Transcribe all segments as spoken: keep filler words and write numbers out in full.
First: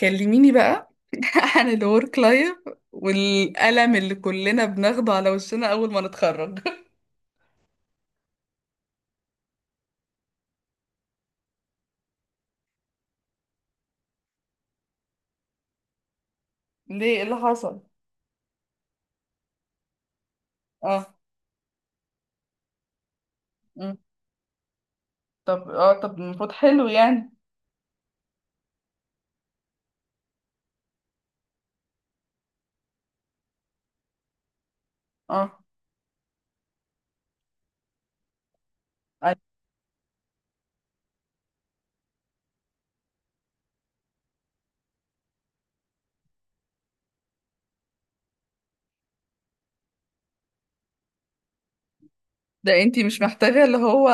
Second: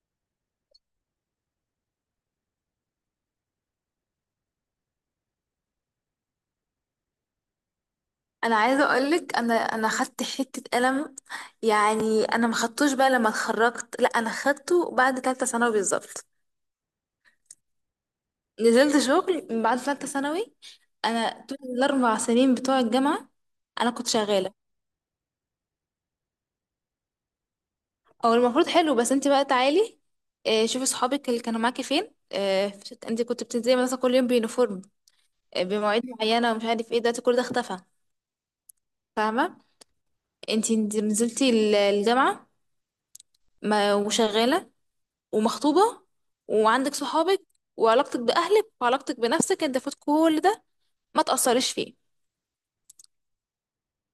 كلميني بقى عن الورك لايف والألم اللي كلنا بناخده على وشنا أول ما نتخرج انا عايزه اقولك انا انا خدت حته قلم يعني انا ما خدتوش بقى لما اتخرجت لا انا خدته بعد ثالثه ثانوي بالظبط. ليه؟ إيه اللي حصل؟ نزلت شغل من بعد ثالثه ثانوي. اه. انا طول الاربع سنين بتوع الجامعه انا مم. كنت شغاله. طب اه، طب المفروض حلو يعني. او المفروض حلو بس انت بقى تعالي. آه، شوفي صحابك اللي كانوا معاكي فين، آه، فت- انت كنت بتنزلي مثلا كل يوم بيونيفورم، اه، آه، بمواعيد معينه ومش عارف ايه. دلوقتي كل ده اختفى، فاهمه؟ أيوة. انت نزلتي ال- الجامعه، ما وشغاله ومخطوبة وعندك صحابك وعلاقتك بأهلك وعلاقتك بنفسك، انت فوت كل ده ما تأثرش فيه؟ ده انتي مش محتاجة اللي هو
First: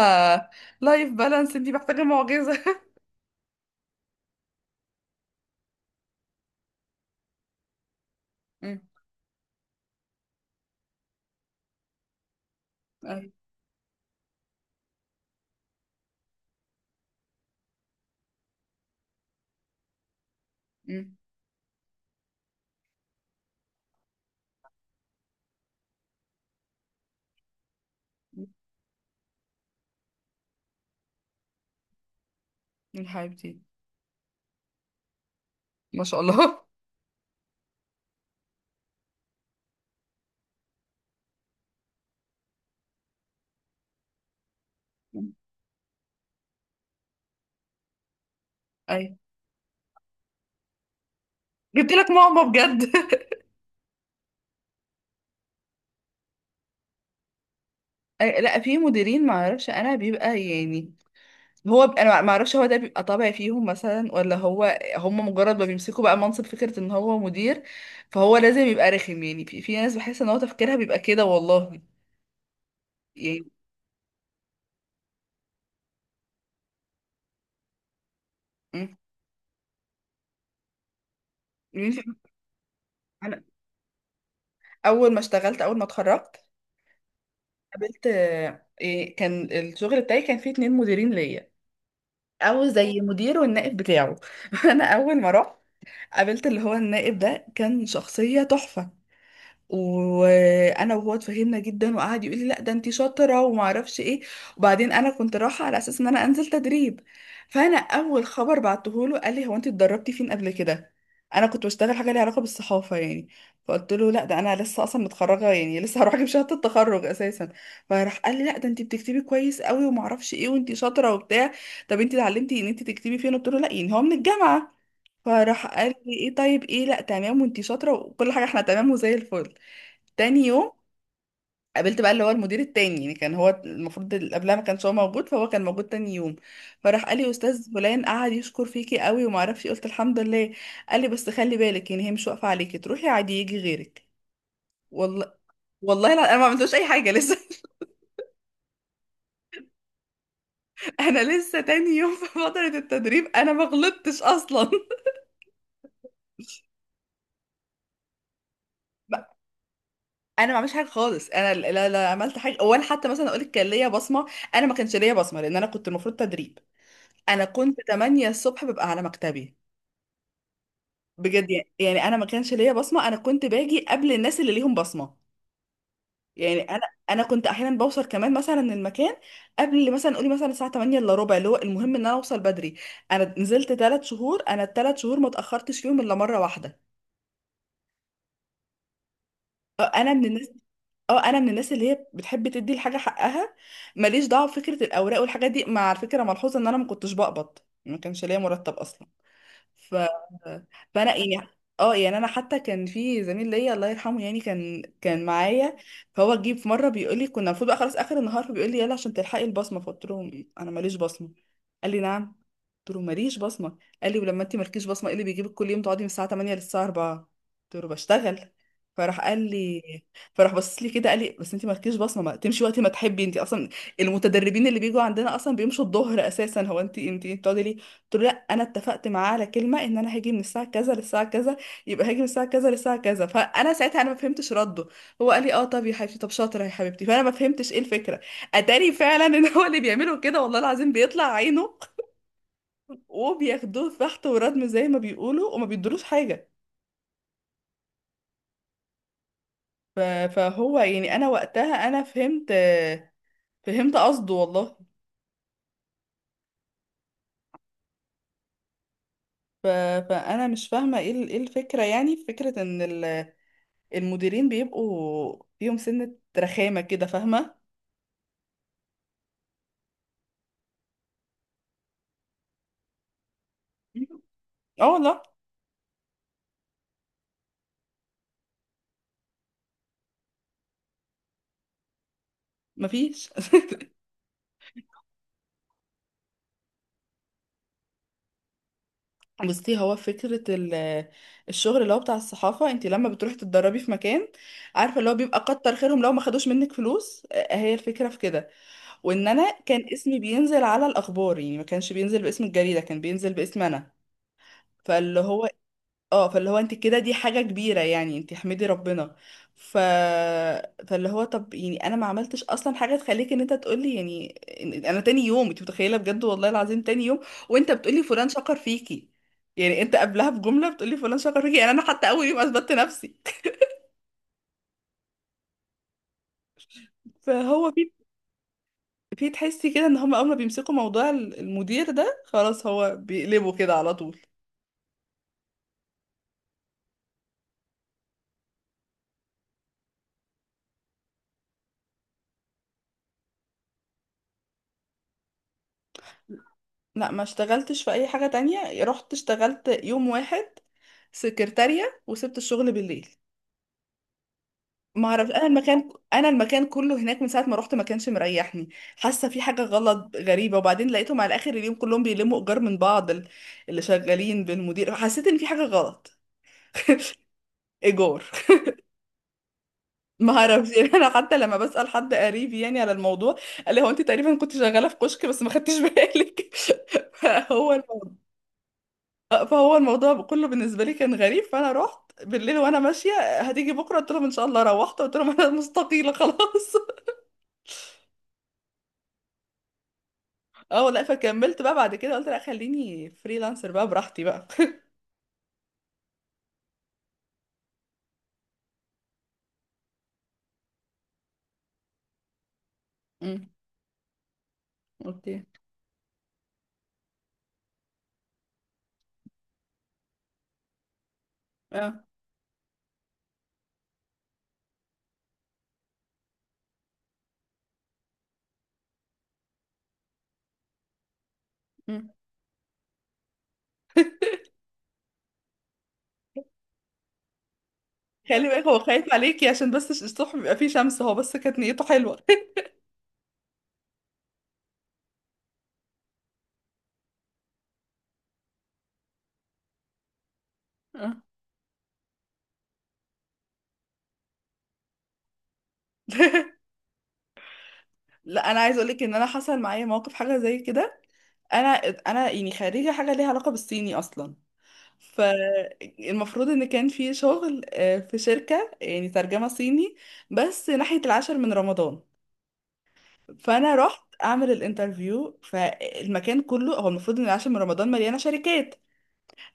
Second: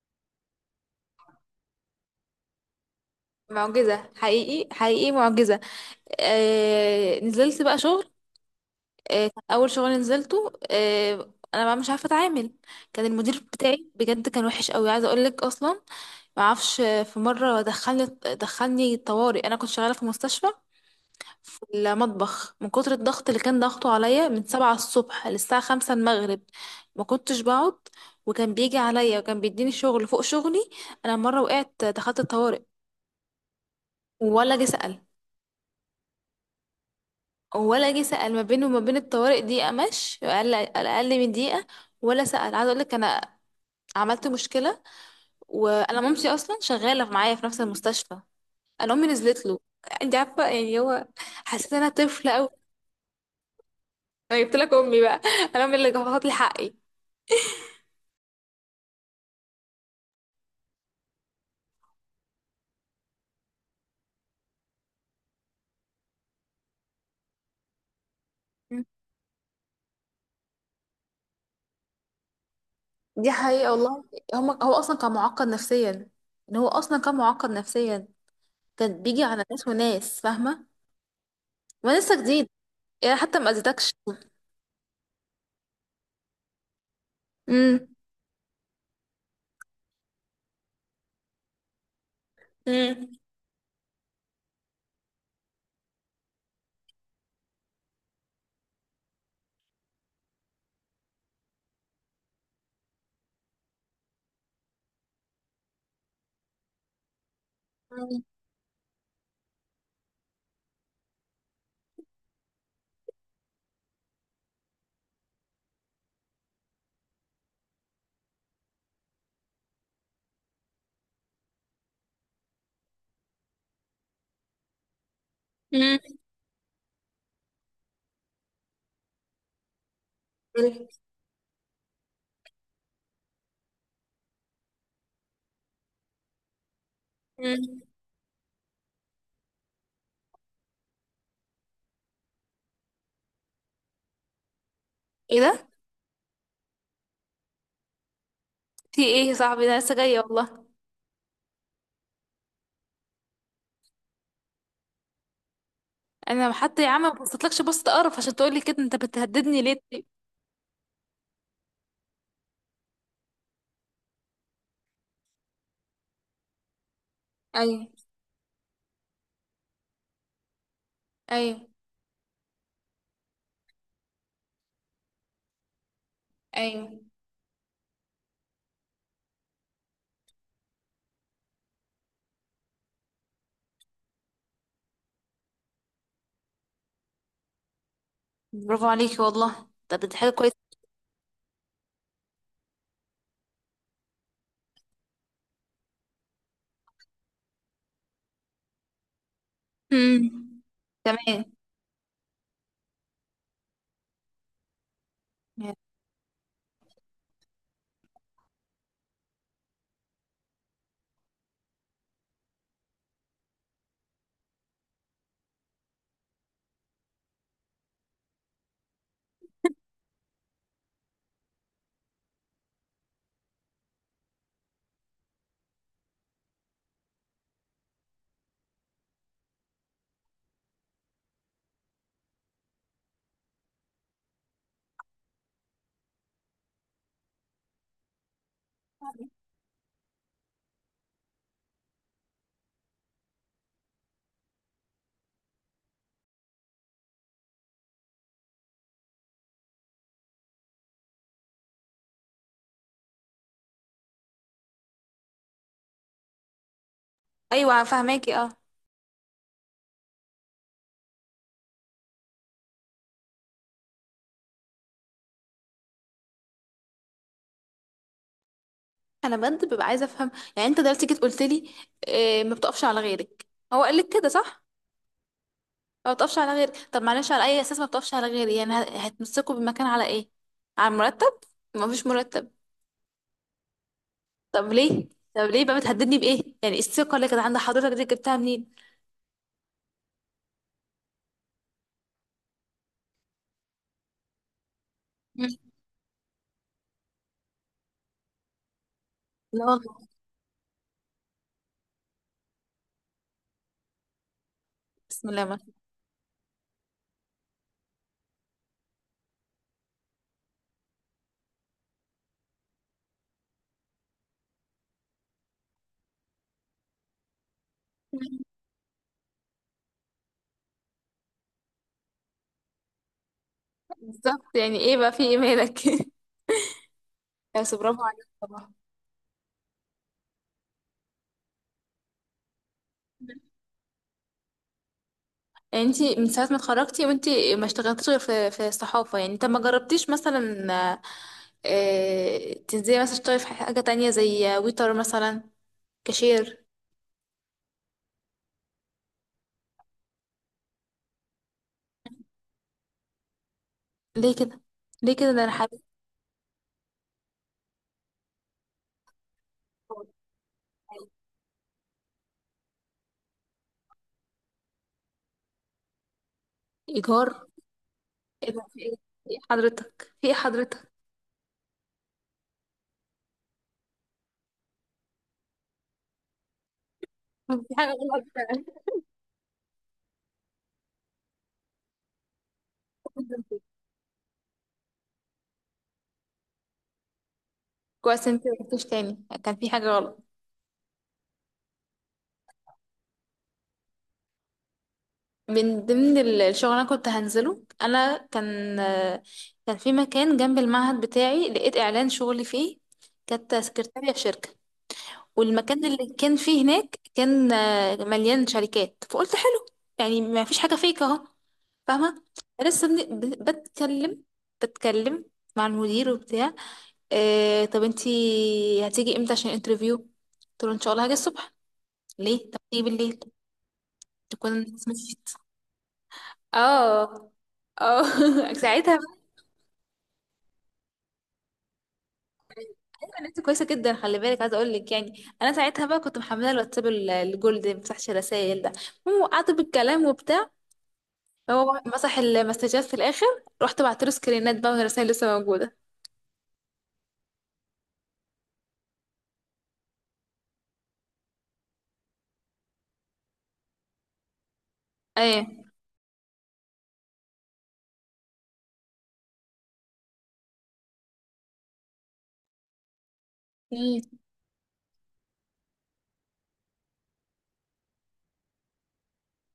لايف بالانس، انتي محتاجة معجزة معجزة، حقيقي حقيقي معجزة. آه نزلت بقى شغل. مم. آه كان أول شغل نزلته، آه أنا بقى مش عارفة أتعامل. كان أيوة. المدير بتاعي بجد كان وحش قوي، عايزة أقولك أصلا. معرفش، آه، في مرة دخلني دخلني طوارئ. أنا كنت شغالة في مستشفى مم. في المطبخ، من كتر الضغط اللي كان ضغطه عليا من سبعة الصبح للساعة خمسة المغرب. ما كنتش بقعد، وكان بيجي عليا وكان بيديني شغل فوق شغلي. أنا مرة وقعت دخلت الطوارئ، من حبيبتي. ولا جه سأل. ما شاء الله. ولا جه سأل، ما بينه وما بين الطوارئ دقيقة، مش أقل، أقل من دقيقة. ولا سأل. عايزة أقول لك أنا عملت مشكلة. مم. وأنا مامتي أصلا شغالة معايا في نفس المستشفى. أنا أمي أيوة. نزلت له. أنت عارفة يعني هو؟ حسيت إن أنا جبت لك طفلة ماما أوي. بجد أنا جبت لك أمي بقى. أنا أمي اللي جابت لي حقي. أي- لا، في مديرين ما اعرفش انا بيبقى يعني، هو ب... انا ما اعرفش هو ده بيبقى طبع فيهم مثلا، ولا هو هم مجرد ما بيمسكوا بقى منصب فكرة ان هو مدير فهو لازم يبقى رخم. يعني في, في ناس بحس ان هو تفكيرها بيبقى كده والله، دي يعني. حقيقة والله. هما هو أصلا كان معقد نفسيا. إن هو أصلا كان معقد نفسيا. مم. كان بيجي على ناس وناس فاهمة يعني ما لسه جديد. يعني حتى انا ما أذيتكش. اول ما اشتغلت اول ما اتخرجت مم. قابلت آه، إيه، كان الشغل بتاعي كان فيه اتنين مديرين ليا، او زي مم. مدير والنائب بتاعه انا اول ما رحت قابلت اللي هو النائب ده، كان شخصية تحفة، وانا وهو اتفهمنا جدا وقعد يقول لي لا ده انتي شاطره وما اعرفش ايه. وبعدين انا كنت رايحه على اساس ان انا انزل تدريب، فانا مم. اول خبر بعته له قال لي هو انتي اتدربتي فين قبل كده؟ انا كنت بشتغل حاجه ليها علاقه بالصحافه يعني، فقلت له لا ده انا لسه اصلا متخرجه يعني، لسه هروح اجيب شهاده التخرج اساسا. فراح قال لي لا ده انتي بتكتبي كويس قوي وما اعرفش ايه، وانتي شاطره وبتاع. طب انتي اتعلمتي ان انتي تكتبي فين؟ قلت له لا يعني هو من الجامعه. فراح قال مم. لي ايه طيب، ايه لا تمام، وانتي شاطره وكل حاجه احنا تمام وزي الفل. تاني يوم قابلت بقى اللي هو المدير التاني، يعني كان هو المفروض اللي قبلها ما كانش هو موجود، فهو كان موجود تاني يوم. فراح قال لي استاذ مم. فلان قعد يشكر فيكي قوي وما اعرفش إيه، قلت الحمد لله. قال لي بس خلي بالك، يعني هي مش واقفه عليكي، تروحي عادي يجي غيرك. والله! ايه ده؟ والله لا انا ما عملتوش اي حاجه لسه في ايه يا صاحبي؟ ده أنا لسه جاية والله. انا لسه تاني يوم في فتره التدريب، انا ما غلطتش اصلا أنا حتى يا عم ما بصيتلكش بصة قرف عشان تقولي كده، أنت ب- بتهددني ليه طيب؟ انا ما عملتش حاجه خالص، انا لا لا لا عملت حاجه، ولا حتى مثلا اقول لك كان ليا بصمه. انا ما كانش ليا بصمه لان انا كنت المفروض تدريب. انا كنت أيوه، تمانية الصبح ببقى على مكتبي بجد أيوه، يعني. يعني انا ما كانش ليا بصمه، انا كنت باجي قبل الناس اللي ليهم بصمه يعني. انا أيوه. انا كنت احيانا بوصل كمان مثلا المكان قبل مثلا، قولي مثلا الساعه تمانية الا ربع، اللي هو المهم ان انا اوصل بدري. انا نزلت تلات شهور، انا التلات شهور ما اتاخرتش فيهم الا مره واحده. برافو عليكي والله، آه، طب انا دي من حاجة الناس، كويسة. اه انا من الناس اللي هي بتحب تدي الحاجه حقها. ماليش دعوه بفكره الاوراق والحاجات دي، مع الفكره ملحوظه ان انا ما كنتش بقبض، ما كانش ليا مرتب اصلا. ف مم. فانا تمام. يعني، اه يعني انا حتى كان في زميل ليا الله يرحمه يعني، كان كان معايا. فهو جه في مره بيقول لي، كنا المفروض بقى خلاص اخر النهار، فبيقول لي يلا عشان تلحقي البصمه، فقلت له انا ماليش بصمه. قال لي نعم؟ قلت له ماليش بصمه. قال لي ولما انت مالكيش بصمه ايه اللي بيجيبك كل يوم تقعدي من الساعه تمانية للساعه أربعة؟ قلت له بشتغل. فراح قال لي فراح بص لي كده قال لي بس انت مالكيش بصمه، ما تمشي وقت ما تحبي، انت اصلا المتدربين اللي بيجوا عندنا اصلا بيمشوا الظهر اساسا، هو انت انت بتقعدي. قلت له لا انا اتفقت معاه على كلمه ان انا هاجي من الساعه كذا للساعه كذا، يبقى هاجي من الساعه كذا للساعه كذا. فانا ساعتها انا ما فهمتش رده. هو قال لي اه طب يا حبيبتي، طب شاطره يا حبيبتي، فانا ما فهمتش ايه الفكره. اتاري فعلا ان هو اللي بيعمله كده والله العظيم بيطلع عينه وبياخدوه في بحث وردم زي ما بيقولوا، وما بيدروش حاجه. ف- فهو يعني انا وقتها انا فهمت، فهمت قصده والله. أيوه، فاهماكي، اه. ف- فانا مش فاهمه ايه ال- ايه الفكره، يعني فكره ان ال المديرين بيبقوا فيهم سنة رخامة كده، فاهمة؟ انا بجد ببقى عايزه افهم. يعني انت دلوقتي جيت قلت لي إيه؟ ما بتقفش على غيرك. هو قال لك كده، صح؟ اه لا، ما بتقفش على غيرك، طب معلش على اي اساس ما بتقفش على غيري؟ يعني هت- هتمسكوا بالمكان على ايه؟ على المرتب؟ ما فيش مرتب. مفيش طب ليه؟ طب ليه بقى بتهددني بايه؟ يعني الثقه اللي كانت عند حضرتك دي جبتها منين؟ بصي، هو فكرة ال- الشغل اللي هو بتاع الصحافة، انت لما بتروحي تتدربي في مكان، عارفة اللي هو بيبقى مم. كتر خيرهم لو ما خدوش منك فلوس، آه، هي الفكرة في كده. وان انا لا كان والله. اسمي بينزل على الاخبار يعني، ما كانش بينزل باسم الجريدة، كان بينزل باسم انا. فاللي بسم الله هو، ما. اه فاللي هو انت كده دي حاجة كبيرة يعني، انت احمدي ربنا. ف... فاللي هو طب يعني انا ما عملتش اصلا حاجة تخليك ان انت تقولي يعني، إن- انا تاني يوم، انت متخيلة بجد والله العظيم تاني يوم وانت بتقولي فلان شكر فيكي. يعني انت قبلها بجملة بتقولي فلان شكر فيكي، يعني انا حتى اول يوم اثبتت نفسي. بالظبط، يعني ايه بقى؟ في ايه مالك؟ فهو بس في، برافو عليك طبعا. في تحسي كده ان هم اول ما بيمسكوا موضوع ال- المدير ده خلاص هو بيقلبوا كده على طول. يعني انتي من ساعة ما اتخرجتي وانتي ما اشتغلتيش غير في في الصحافة؟ يعني طب ما جربتيش مثلا، آه، تنزلي مثلا تشتغلي في حاجة تانية زي ويتر مثلا، كاشير؟ لا، ما اشتغلتش في اي حاجة تانية. رحت اشتغلت يوم واحد سكرتارية وسبت الشغل بالليل. ليه كده؟ ما ليه اعرف، كده؟ ده انا انا حابة. المكان انا المكان كله هناك من ساعه ما رحت ما كانش مريحني، حاسه في حاجه غلط غريبه. وبعدين لقيتهم على اخر اليوم كلهم بيلموا ايجار من بعض، ال- اللي شغالين بالمدير، حسيت ان في حاجه غلط. ايجار؟ ايجار ايه ده؟ في ايه؟ في إيه حضرتك؟ في ما ايه اعرفش حضرتك؟ يعني، انا حتى لما بسال حد قريب يعني على الموضوع، قال لي هو انت تقريبا كنت شغاله في كشك بس ما خدتش بالك فهو في حاجة الموضوع، غلط فعلا. فهو الموضوع كله بالنسبه لي كان غريب. فانا رحت بالليل وانا ماشيه، هتيجي بكره؟ قلت لهم ان شاء الله، روحت قلت لهم انا مستقيله خلاص. كويس انتي ما قلتيش تاني، كان في حاجة غلط. اه لا، فكملت بقى بعد كده، قلت لا خليني فريلانسر بقى براحتي بقى من ضمن ال- الشغل اللي انا كنت هنزله انا، كان كان في مكان جنب المعهد بتاعي لقيت اعلان شغلي فيه. امم. كانت سكرتارية في شركة. اوكي. والمكان اللي كان فيه هناك كان، آه، مليان شركات، فقلت حلو. يعني ما فيش حاجة فيك اهو، اه. فاهمة؟ لسه بن- ب- بتكلم، بتكلم مع المدير وبتاع. آه طب انتي هتيجي امتى عشان انترفيو؟ قلت له ان شاء الله هاجي الصبح. امم. ليه؟ طب تيجي بالليل تكون الناس مشيت. اه. اه. خلي بالك هو ساعتها خايف بقى عليكي عشان بس الصبح بيبقى فيه شمس، هو بس كانت نيته حلوة كانت كويسه جدا. خلي بالك، عايزه اقول لك، يعني انا ساعتها بقى كنت محمله الواتساب ال- الجولد اللي ما بيفتحش الرسايل ده. المهم وقعت بالكلام وبتاع. اه هو مسح المسجات في الاخر. رحت بعت له سكرينات بقى، والرسايل لسه موجوده. لا انا عايز اقولك ان انا حصل معايا موقف حاجه زي كده. انا انا يعني خريجه حاجه ليها علاقه بالصيني اصلا، ايوه. فالمفروض ان كان في شغل، آه، في شركه يعني ترجمه صيني، بس ناحيه العاشر من رمضان. فانا امم. رحت اعمل الانترفيو، فالمكان كله، هو المفروض ان العاشر من رمضان مليانه شركات،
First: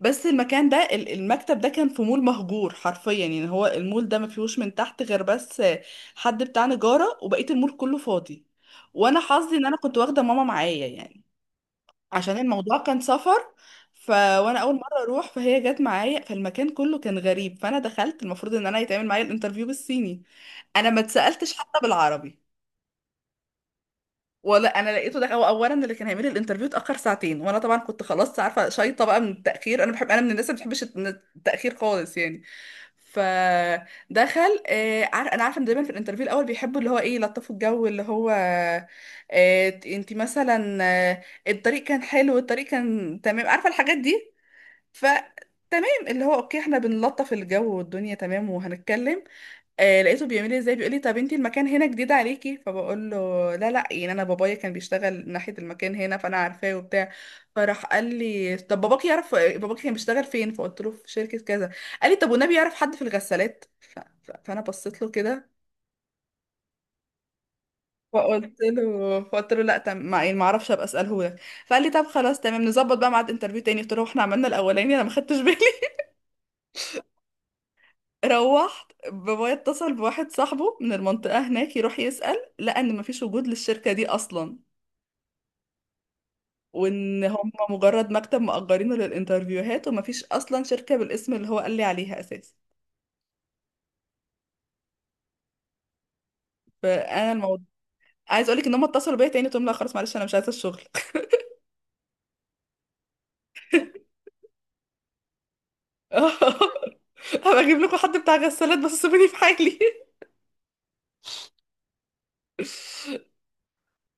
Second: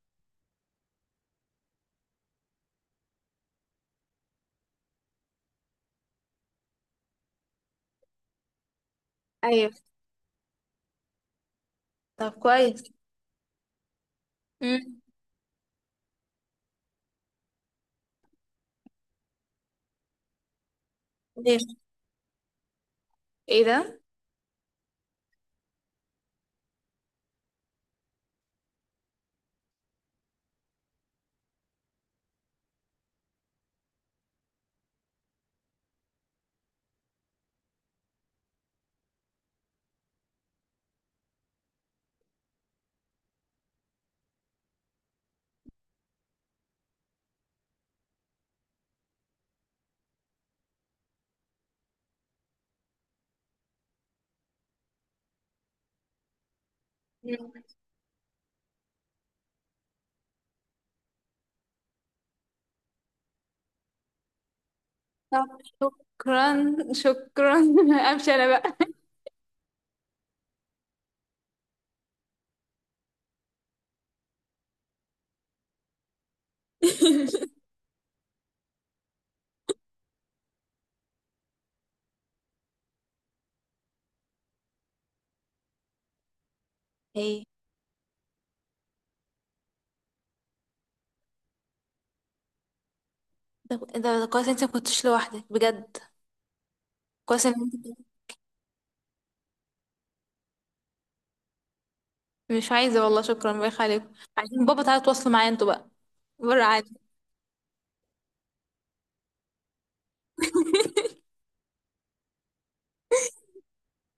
بس المكان ده، ال- المكتب ده كان في مول مهجور حرفيا، يعني هو المول ده ما فيهوش من تحت غير بس حد بتاع نجاره وبقيه المول كله فاضي. وانا حظي ان ايوه. انا كنت واخده ماما معايا يعني، طب عشان الموضوع كويس. كان سفر. ف وانا اول امم. مره اروح، فهي جت معايا. فالمكان كله كان غريب. فانا دخلت، المفروض ان انا يتعمل معايا الانترفيو بالصيني، انا ما اتسالتش ايه. حتى بالعربي. ايه ده؟ ولا انا لقيته ده، هو اولا اللي كان هيعمل الانترفيو اتاخر ساعتين، وانا طبعا كنت خلاص عارفه شايطه بقى من التاخير، انا بحب، انا من الناس اللي ما بتحبش التاخير خالص يعني. فدخل، آه عار... انا عارفه ان دايما في الانترفيو الاول بيحبوا اللي هو ايه، يلطفوا الجو، اللي هو آه انت مثلا آه الطريق كان حلو، الطريق كان تمام، عارفه الحاجات دي. فتمام اللي هو اوكي، احنا بنلطف الجو والدنيا تمام وهنتكلم. آه، لقيته بيعمل لي ازاي، بيقول لي طب انتي المكان هنا جديد عليكي، فبقول له لا لا يعني انا بابايا كان بيشتغل ناحية المكان هنا فانا عارفاه وبتاع. مم. فراح قال لي طب باباك يعرف، باباك كان بيشتغل فين؟ فقلت له في شركة كذا. قال لي طب والنبي يعرف حد في الغسالات؟ ف- فانا بصيت له طب كده. شكرا شكرا، امشي انا فقلت بقى. له فقلت له لا تم ما، يعني ما اعرفش، ابقى اساله لك. فقال لي طب خلاص تمام، نظبط بقى ميعاد انترفيو تاني. قلت له احنا عملنا الاولاني انا ما خدتش بالي روحت بابايا اتصل بواحد صاحبه من المنطقة هناك يروح يسأل، لقى ان مفيش وجود للشركة دي اصلا، وان ايه هم مجرد مكتب مأجرينه للانترفيوهات، ومفيش اصلا شركة بالاسم اللي هو قال لي عليها اساسا. ده؟ ده ده كويس انت ما كنتش لوحدك بجد. فانا كويس ان الموضوع، انت. عايز اقولك ان هم اتصلوا بيا تاني، قلت لهم لا خلاص معلش انا مش عايزه الشغل مش عايزة والله، شكرا، بايخ عليكم. عايزين بابا، تعالى تواصلوا معايا انتوا بقى، بره عادي. هبقى اجيب لكم حد بتاع غسالات بس سيبوني في حالي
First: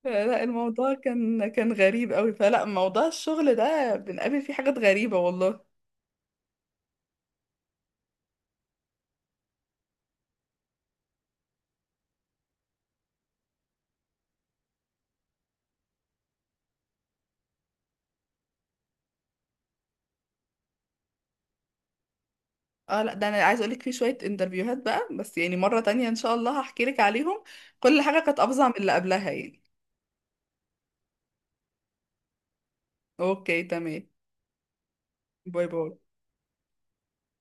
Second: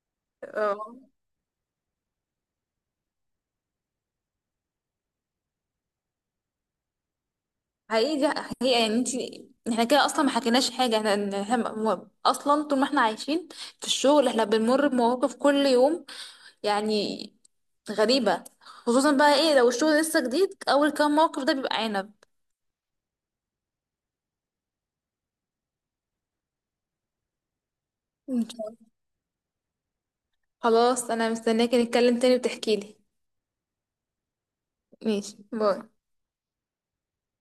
لا، الموضوع اه. كان، كان غريب قوي، فلا موضوع الشغل ده بنقابل فيه حاجات غريبة والله. حقيقي دي حقيقة. يعني انتي، احنا كده اصلا ما حكيناش حاجة. احنا احنا م- اصلا طول ما احنا عايشين في الشغل احنا بنمر بمواقف كل يوم، يعني غريبة. خصوصا بقى ايه لو الشغل لسه جديد، اول كام موقف ده بيبقى عنب. اه لا، ده انا عايز اقولك في شوية انترفيوهات بقى، بس يعني مرة تانية ان شاء الله هحكي لك عليهم. كل حاجة كانت إن افظع شاء من اللي الله. قبلها يعني. خلاص، انا مستنياكي نتكلم تاني وتحكيلي. اوكي، تمام. ماشي، باي باي. باي.